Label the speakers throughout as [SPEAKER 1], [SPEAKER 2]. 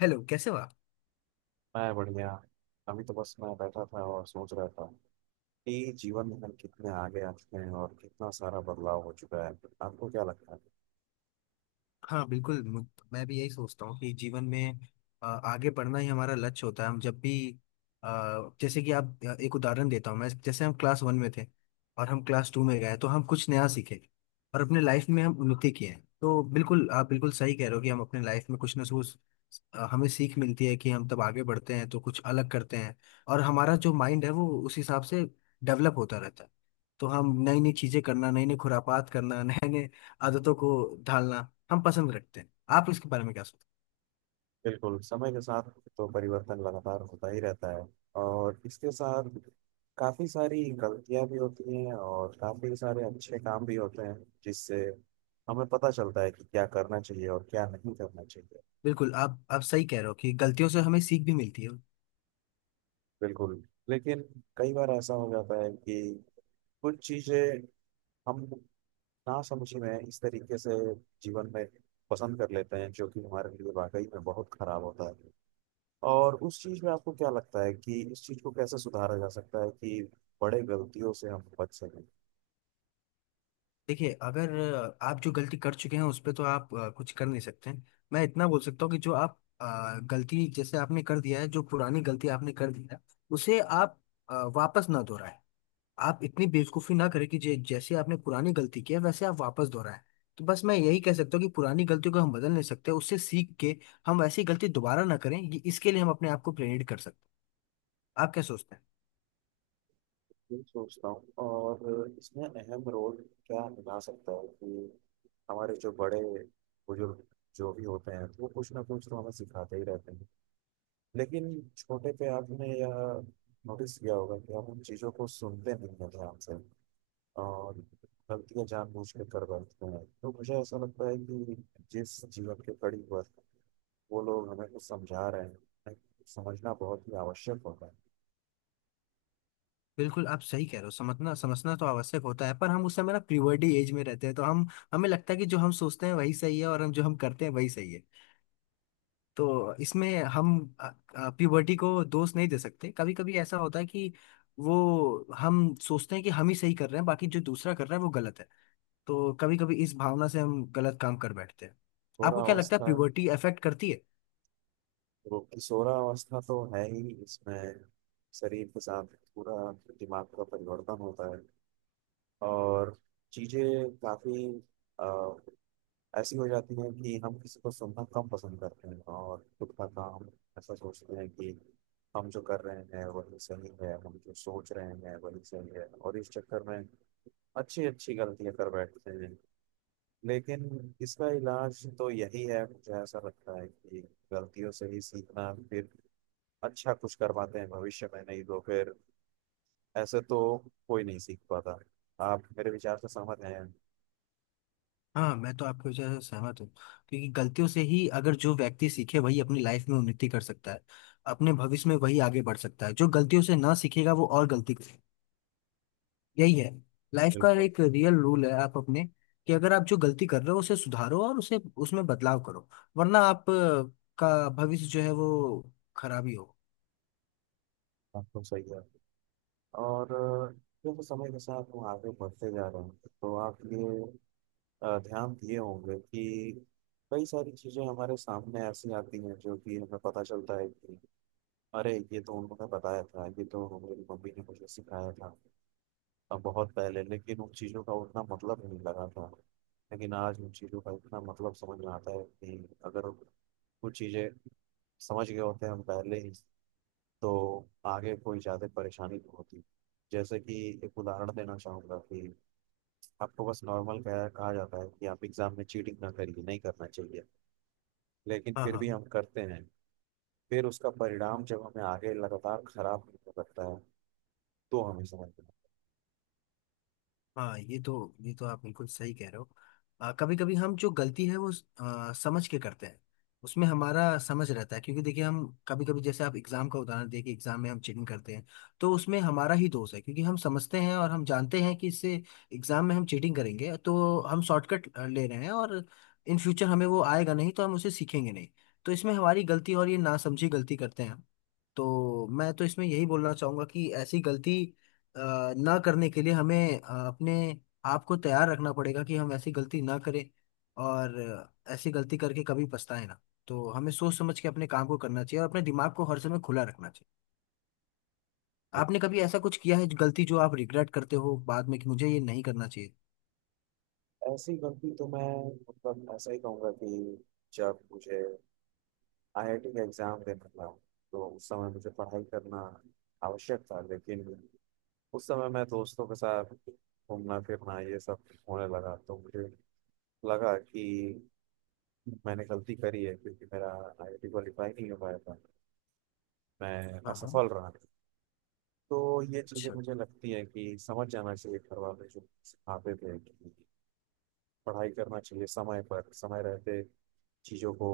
[SPEAKER 1] Hello, कैसे हो आप।
[SPEAKER 2] मैं बढ़िया। अभी तो बस मैं बैठा था और सोच रहा था कि जीवन में हम कितने आगे आ चुके हैं और कितना सारा बदलाव हो चुका है। आपको क्या लगता है?
[SPEAKER 1] हाँ, बिल्कुल। मैं भी यही सोचता हूँ कि जीवन में आगे बढ़ना ही हमारा लक्ष्य होता है। हम जब भी अ, जैसे कि आप, एक उदाहरण देता हूँ मैं। जैसे हम क्लास वन में थे और हम क्लास टू में गए, तो हम कुछ नया सीखे और अपने लाइफ में हम उन्नति किए हैं। तो बिल्कुल, आप बिल्कुल सही कह रहे हो कि हम अपने लाइफ में कुछ ना कुछ, हमें सीख मिलती है कि हम तब आगे बढ़ते हैं तो कुछ अलग करते हैं। और हमारा जो माइंड है वो उस हिसाब से डेवलप होता रहता है। तो हम नई नई चीजें करना, नई नई खुरापात करना नए नए आदतों को ढालना हम पसंद रखते हैं। आप इसके बारे में क्या सोचते हैं।
[SPEAKER 2] बिल्कुल, समय के साथ तो परिवर्तन लगातार होता ही रहता है और इसके साथ काफ़ी सारी गलतियां भी होती हैं और काफ़ी सारे अच्छे काम भी होते हैं, जिससे हमें पता चलता है कि क्या करना चाहिए और क्या नहीं करना चाहिए।
[SPEAKER 1] बिल्कुल, आप सही कह रहे हो कि गलतियों से हमें सीख भी मिलती है।
[SPEAKER 2] बिल्कुल। लेकिन कई बार ऐसा हो जाता है कि कुछ चीज़ें हम ना समझी में इस तरीके से जीवन में पसंद कर लेते हैं जो कि हमारे लिए वाकई में बहुत खराब होता है। और उस चीज में आपको क्या लगता है कि इस चीज को कैसे सुधारा जा सकता है कि बड़े गलतियों से हम बच सकें?
[SPEAKER 1] देखिए, अगर आप जो गलती कर चुके हैं उस पर तो आप कुछ कर नहीं सकते हैं। मैं इतना बोल सकता हूँ कि जो आप गलती, जैसे आपने कर दिया है, जो पुरानी गलती आपने कर दी है, उसे आप वापस ना दोहराएं। आप इतनी बेवकूफी ना करें कि जैसे आपने पुरानी गलती की है वैसे आप वापस दोहराएं। तो बस मैं यही कह सकता हूँ कि पुरानी गलतियों को हम बदल नहीं सकते, उससे सीख के हम वैसी गलती दोबारा ना करें, ये इसके लिए हम अपने आप को प्रेरित कर सकते हैं। आप क्या सोचते हैं।
[SPEAKER 2] ये सोचता हूँ, और इसमें अहम रोल क्या निभा सकता है कि हमारे जो बड़े बुजुर्ग जो भी होते हैं वो कुछ ना कुछ तो हमें सिखाते ही रहते हैं। लेकिन छोटे पे आपने यह नोटिस किया होगा कि हम उन चीज़ों को सुनते नहीं हैं ध्यान से, और गलतियाँ जानबूझ के कर बैठते हैं। तो मुझे ऐसा लगता है कि जिस जीवन के कड़ी पर वो लोग हमें कुछ समझा रहे हैं, हमें समझना बहुत ही आवश्यक होता है।
[SPEAKER 1] बिल्कुल, आप सही कह रहे हो। समझना समझना तो आवश्यक होता है, पर हम उस समय ना प्रीवर्टी एज में रहते हैं, तो हम, हमें लगता है कि जो हम सोचते हैं वही सही है और हम जो हम करते हैं वही सही है। तो इसमें हम प्रीवर्टी को दोष नहीं दे सकते। कभी कभी ऐसा होता है कि वो हम सोचते हैं कि हम ही सही कर रहे हैं, बाकी जो दूसरा कर रहा है वो गलत है। तो कभी कभी इस भावना से हम गलत काम कर बैठते हैं।
[SPEAKER 2] सोरा
[SPEAKER 1] आपको क्या लगता है
[SPEAKER 2] अवस्था।
[SPEAKER 1] प्यूबर्टी अफेक्ट करती है।
[SPEAKER 2] सोरा अवस्था तो है ही इसमें। शरीर के साथ पूरा दिमाग का परिवर्तन होता है, और चीजें काफी ऐसी हो जाती है कि हम किसी को सुनना कम पसंद करते हैं और खुद का काम ऐसा सोचते हैं कि हम जो कर रहे हैं वही सही है, हम जो सोच रहे हैं वही सही है। और इस चक्कर में अच्छी अच्छी गलतियां कर बैठते हैं। लेकिन इसका इलाज तो यही है, मुझे ऐसा लगता है कि गलतियों से ही सीखना, फिर अच्छा कुछ कर पाते हैं भविष्य में, नहीं तो फिर ऐसे तो कोई नहीं सीख पाता। आप मेरे विचार से सहमत हैं?
[SPEAKER 1] हाँ, मैं तो आपके वजह से सहमत हूँ। क्योंकि गलतियों से ही अगर जो व्यक्ति सीखे वही अपनी लाइफ में उन्नति कर सकता है। अपने भविष्य में वही आगे बढ़ सकता है। जो गलतियों से ना सीखेगा वो और गलती करेगा। यही है लाइफ का
[SPEAKER 2] बिल्कुल।
[SPEAKER 1] एक रियल रूल है। आप अपने, कि अगर आप जो गलती कर रहे हो उसे सुधारो और उसे, उसमें बदलाव करो। वरना आप का भविष्य जो है वो खराब ही हो।
[SPEAKER 2] आपको सही है। और देखो, समय के साथ हम आगे बढ़ते जा रहे हैं, तो आप ये ध्यान दिए होंगे कि कई सारी चीज़ें हमारे सामने ऐसी आती हैं जो कि हमें पता चलता है कि अरे, ये तो उन्होंने बताया था, ये तो हमारी मम्मी ने मुझे सिखाया था बहुत पहले, लेकिन उन चीज़ों का उतना मतलब नहीं लगा था। लेकिन आज उन चीज़ों का इतना मतलब समझ में आता है कि अगर कुछ चीज़ें समझ गए होते हैं हम पहले ही, तो आगे कोई ज़्यादा परेशानी नहीं होती। जैसे कि एक उदाहरण देना चाहूँगा कि आपको बस नॉर्मल कहा कहा जाता है कि आप एग्ज़ाम में चीटिंग ना करिए, नहीं करना चाहिए। लेकिन
[SPEAKER 1] हाँ,
[SPEAKER 2] फिर
[SPEAKER 1] हाँ।
[SPEAKER 2] भी हम करते हैं। फिर उसका परिणाम जब हमें आगे लगातार खराब होने लगता है, तो हमें समझना है।
[SPEAKER 1] हाँ, ये तो, ये तो आप बिल्कुल सही कह रहे हो। कभी कभी हम जो गलती है वो समझ के करते हैं। उसमें हमारा समझ रहता है, क्योंकि देखिए हम कभी कभी, जैसे आप एग्जाम का उदाहरण देखिए, एग्जाम में हम चीटिंग करते हैं, तो उसमें हमारा ही दोष है क्योंकि हम समझते हैं और हम जानते हैं कि इससे, एग्जाम में हम चीटिंग करेंगे तो हम शॉर्टकट ले रहे हैं और इन फ्यूचर हमें वो आएगा नहीं, तो हम उसे सीखेंगे नहीं। तो इसमें हमारी गलती, और ये नासमझी गलती करते हैं हम। तो मैं तो इसमें यही बोलना चाहूंगा कि ऐसी गलती ना करने के लिए हमें अपने आप को तैयार रखना पड़ेगा कि हम ऐसी गलती ना करें, और ऐसी गलती करके कभी पछताए ना। तो हमें सोच समझ के अपने काम को करना चाहिए और अपने दिमाग को हर समय खुला रखना चाहिए। आपने कभी ऐसा कुछ किया है गलती जो आप रिग्रेट करते हो बाद में कि मुझे ये नहीं करना चाहिए।
[SPEAKER 2] तो ऐसी गलती तो मैं, मतलब ऐसा ही कहूँगा कि जब मुझे आईआईटी का एग्ज़ाम देना था, तो उस समय मुझे पढ़ाई करना आवश्यक था। लेकिन उस समय मैं दोस्तों के साथ घूमना फिरना ये सब होने लगा, तो मुझे लगा कि मैंने गलती करी है, क्योंकि मेरा आईआईटी क्वालिफाई नहीं हो पाया था। मैं
[SPEAKER 1] हाँ, हाँ।
[SPEAKER 2] असफल रहा। तो ये चीज़ें
[SPEAKER 1] अच्छा।
[SPEAKER 2] मुझे लगती है कि समझ जाना चाहिए, घर वाले जो सिखाते थे कि पढ़ाई करना चाहिए समय पर, समय रहते चीज़ों को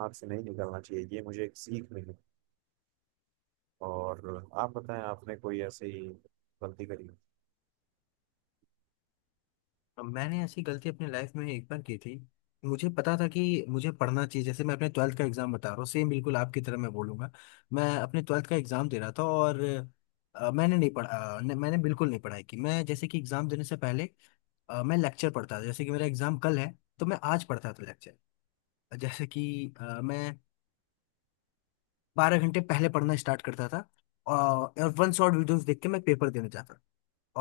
[SPEAKER 2] हाथ से नहीं निकालना चाहिए। ये मुझे एक सीख मिली। और आप बताएं, आपने कोई ऐसी गलती करी?
[SPEAKER 1] मैंने ऐसी गलती अपनी लाइफ में एक बार की थी। मुझे पता था कि मुझे पढ़ना चाहिए, जैसे मैं अपने ट्वेल्थ का एग्जाम बता रहा हूँ, सेम बिल्कुल आपकी तरह मैं बोलूंगा। मैं अपने ट्वेल्थ का एग्जाम दे रहा था और मैंने नहीं पढ़ा। मैंने बिल्कुल नहीं पढ़ाई की। मैं, जैसे कि एग्जाम देने से पहले, मैं लेक्चर पढ़ता था जैसे कि मेरा एग्जाम कल है, तो मैं आज पढ़ता था लेक्चर। जैसे कि मैं बारह घंटे पहले पढ़ना स्टार्ट करता था, और वन शॉट वीडियोस देख के मैं पेपर देने जाता था।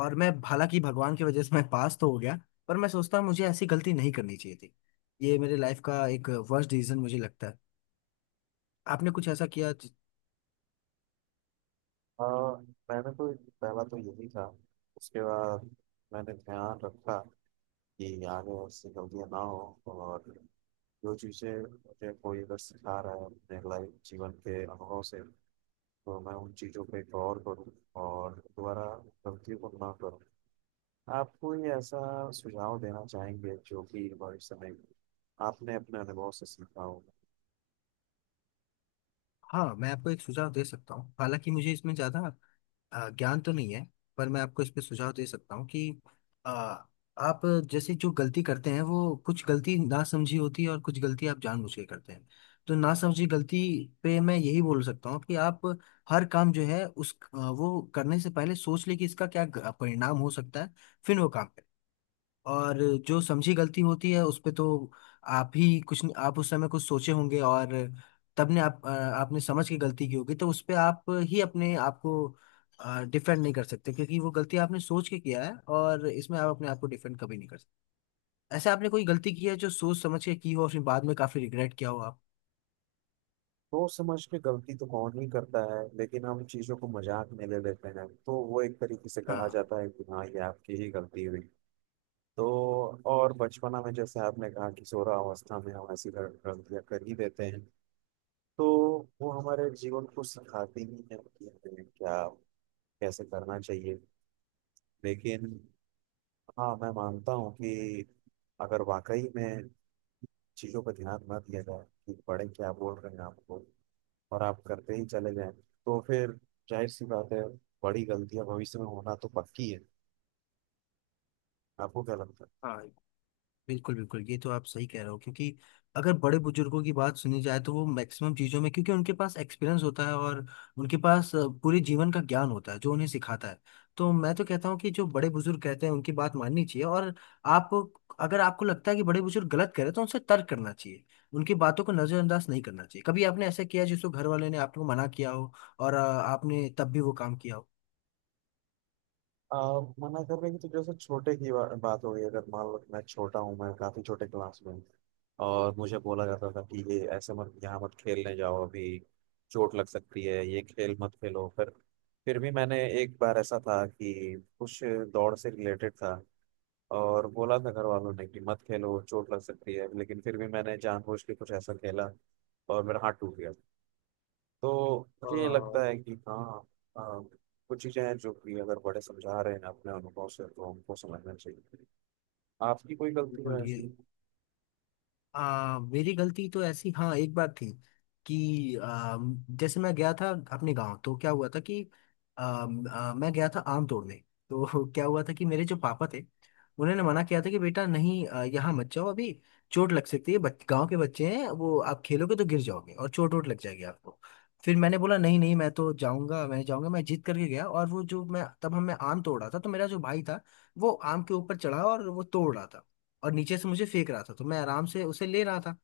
[SPEAKER 1] और मैं, हालांकि भगवान की वजह से मैं पास तो हो गया, पर मैं सोचता हूँ मुझे ऐसी गलती नहीं करनी चाहिए थी। ये मेरे लाइफ का एक वर्स्ट डिसीजन मुझे लगता है। आपने कुछ ऐसा किया
[SPEAKER 2] हाँ, मैंने तो पहला तो यही था। उसके बाद मैंने ध्यान रखा कि आगे उससे गलतियाँ ना हो, और जो चीज़ें मुझे कोई अगर सिखा रहा है अपने लाइफ जीवन के अनुभव से, तो मैं उन चीज़ों पे गौर करूँ और दोबारा गलतियों को ना करूँ। आप कोई ऐसा सुझाव देना चाहेंगे जो कि भविष्य में आपने अपने अनुभव से सीखा हो?
[SPEAKER 1] हाँ, मैं आपको एक सुझाव दे सकता हूँ। हालांकि मुझे इसमें ज्यादा ज्ञान तो नहीं है, पर मैं आपको इस पे सुझाव दे सकता हूँ कि अ, आप, जैसे जो गलती करते हैं वो कुछ गलती ना समझी होती है और कुछ गलती आप जानबूझ के करते हैं। तो ना समझी गलती पे मैं यही बोल सकता हूँ कि आप हर काम जो है उस वो करने से पहले सोच ले कि इसका क्या परिणाम हो सकता है, फिर वो काम करें। और जो समझी गलती होती है उस पे तो आप ही कुछ, आप उस समय कुछ सोचे होंगे और तब ने आप आपने समझ के गलती की होगी, तो उस पे आप ही अपने आप को डिफेंड नहीं कर सकते, क्योंकि वो गलती आपने सोच के किया है और इसमें आप अपने आप को डिफेंड कभी नहीं कर सकते। ऐसे आपने कोई गलती की है जो सोच समझ के की हो और फिर बाद में काफी रिग्रेट किया हो आप।
[SPEAKER 2] सोच समझ के गलती तो कौन ही करता है, लेकिन हम चीजों को मजाक में ले लेते हैं, तो वो एक तरीके से कहा
[SPEAKER 1] हाँ,
[SPEAKER 2] जाता है कि हाँ ये आपकी ही गलती हुई। तो और बचपना में, जैसे आपने कहा कि किशोरावस्था में हम ऐसी गलतियां कर ही देते हैं, तो वो हमारे जीवन को सिखाती ही है कि हमें क्या, कैसे करना चाहिए। लेकिन हाँ, मैं मानता हूँ कि अगर वाकई में चीजों पर ध्यान न दिया जाए कि बड़े क्या बोल रहे हैं आपको, और आप करते ही चले जाएं, तो फिर जाहिर सी बात है, बड़ी गलतियां भविष्य में होना तो पक्की है। आपको क्या लगता है?
[SPEAKER 1] हाँ। बिल्कुल, बिल्कुल, ये तो आप सही कह रहे हो। क्योंकि अगर बड़े बुजुर्गों की बात सुनी जाए तो वो मैक्सिमम चीज़ों में, क्योंकि उनके पास एक्सपीरियंस होता है और उनके पास पूरे जीवन का ज्ञान होता है जो उन्हें सिखाता है। तो मैं तो कहता हूँ कि जो बड़े बुजुर्ग कहते हैं उनकी बात माननी चाहिए। और आप, अगर आपको लगता है कि बड़े बुजुर्ग गलत कह रहे हैं तो उनसे तर्क करना चाहिए, उनकी बातों को नज़रअंदाज नहीं करना चाहिए। कभी आपने ऐसा किया जिसको घर वाले ने आपको मना किया हो और आपने तब भी वो काम किया हो।
[SPEAKER 2] आ, मना करने की तो, जैसे छोटे की बात हो गई। अगर मान लो मैं छोटा हूँ, मैं काफी छोटे क्लास में हूँ, और मुझे बोला जाता था कि ये ऐसे मत, यहाँ मत खेलने जाओ अभी, चोट लग सकती है, ये खेल मत खेलो। फिर भी मैंने, एक बार ऐसा था कि कुछ दौड़ से रिलेटेड था, और बोला था घर वालों ने कि मत खेलो, चोट लग सकती है, लेकिन फिर भी मैंने जानबूझ के कुछ ऐसा खेला, और मेरा हाथ टूट गया। तो मुझे ये
[SPEAKER 1] हाँ,
[SPEAKER 2] लगता है कि हाँ, आ, कुछ चीज़ें हैं जो कि अगर बड़े समझा रहे हैं अपने अनुभव से, तो हमको समझना चाहिए। आपकी कोई गलती
[SPEAKER 1] बिल्कुल,
[SPEAKER 2] है
[SPEAKER 1] ये
[SPEAKER 2] ऐसी?
[SPEAKER 1] मेरी गलती तो ऐसी, हाँ, एक बात थी कि जैसे मैं गया था अपने गांव। तो क्या हुआ था कि आ, आ, मैं गया था आम तोड़ने। तो क्या हुआ था कि मेरे जो पापा थे उन्होंने मना किया था कि बेटा नहीं, यहाँ मत जाओ अभी, चोट लग सकती है। गांव के बच्चे हैं वो, आप खेलोगे तो गिर जाओगे और चोट वोट लग जाएगी आपको। फिर मैंने बोला नहीं नहीं, मैं तो जाऊंगा, मैं जाऊंगा। मैं जिद करके गया और वो, जो मैं तब हम मैं आम तोड़ रहा था, तो मेरा जो भाई था वो आम के ऊपर चढ़ा और वो तोड़ रहा था और नीचे से मुझे फेंक रहा था, तो मैं आराम से उसे ले रहा था।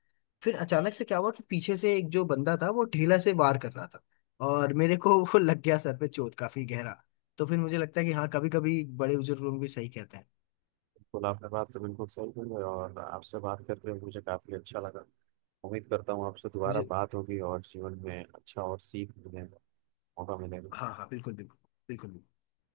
[SPEAKER 1] फिर अचानक से क्या हुआ कि पीछे से एक जो बंदा था वो ढेला से वार कर रहा था और मेरे को वो लग गया सर पे, चोट काफी गहरा। तो फिर मुझे लगता है कि हाँ, कभी कभी बड़े बुजुर्ग लोग भी सही कहते हैं।
[SPEAKER 2] बिल्कुल, आपने बात तो बिल्कुल सही की है, और आपसे बात करके मुझे काफ़ी अच्छा लगा। उम्मीद करता हूँ आपसे दोबारा
[SPEAKER 1] मुझे।
[SPEAKER 2] बात होगी और जीवन में अच्छा और सीख मिलेगा, मौका मिलेगा।
[SPEAKER 1] हाँ हाँ, बिल्कुल बिल्कुल। बिल्कुल बिल्कुल।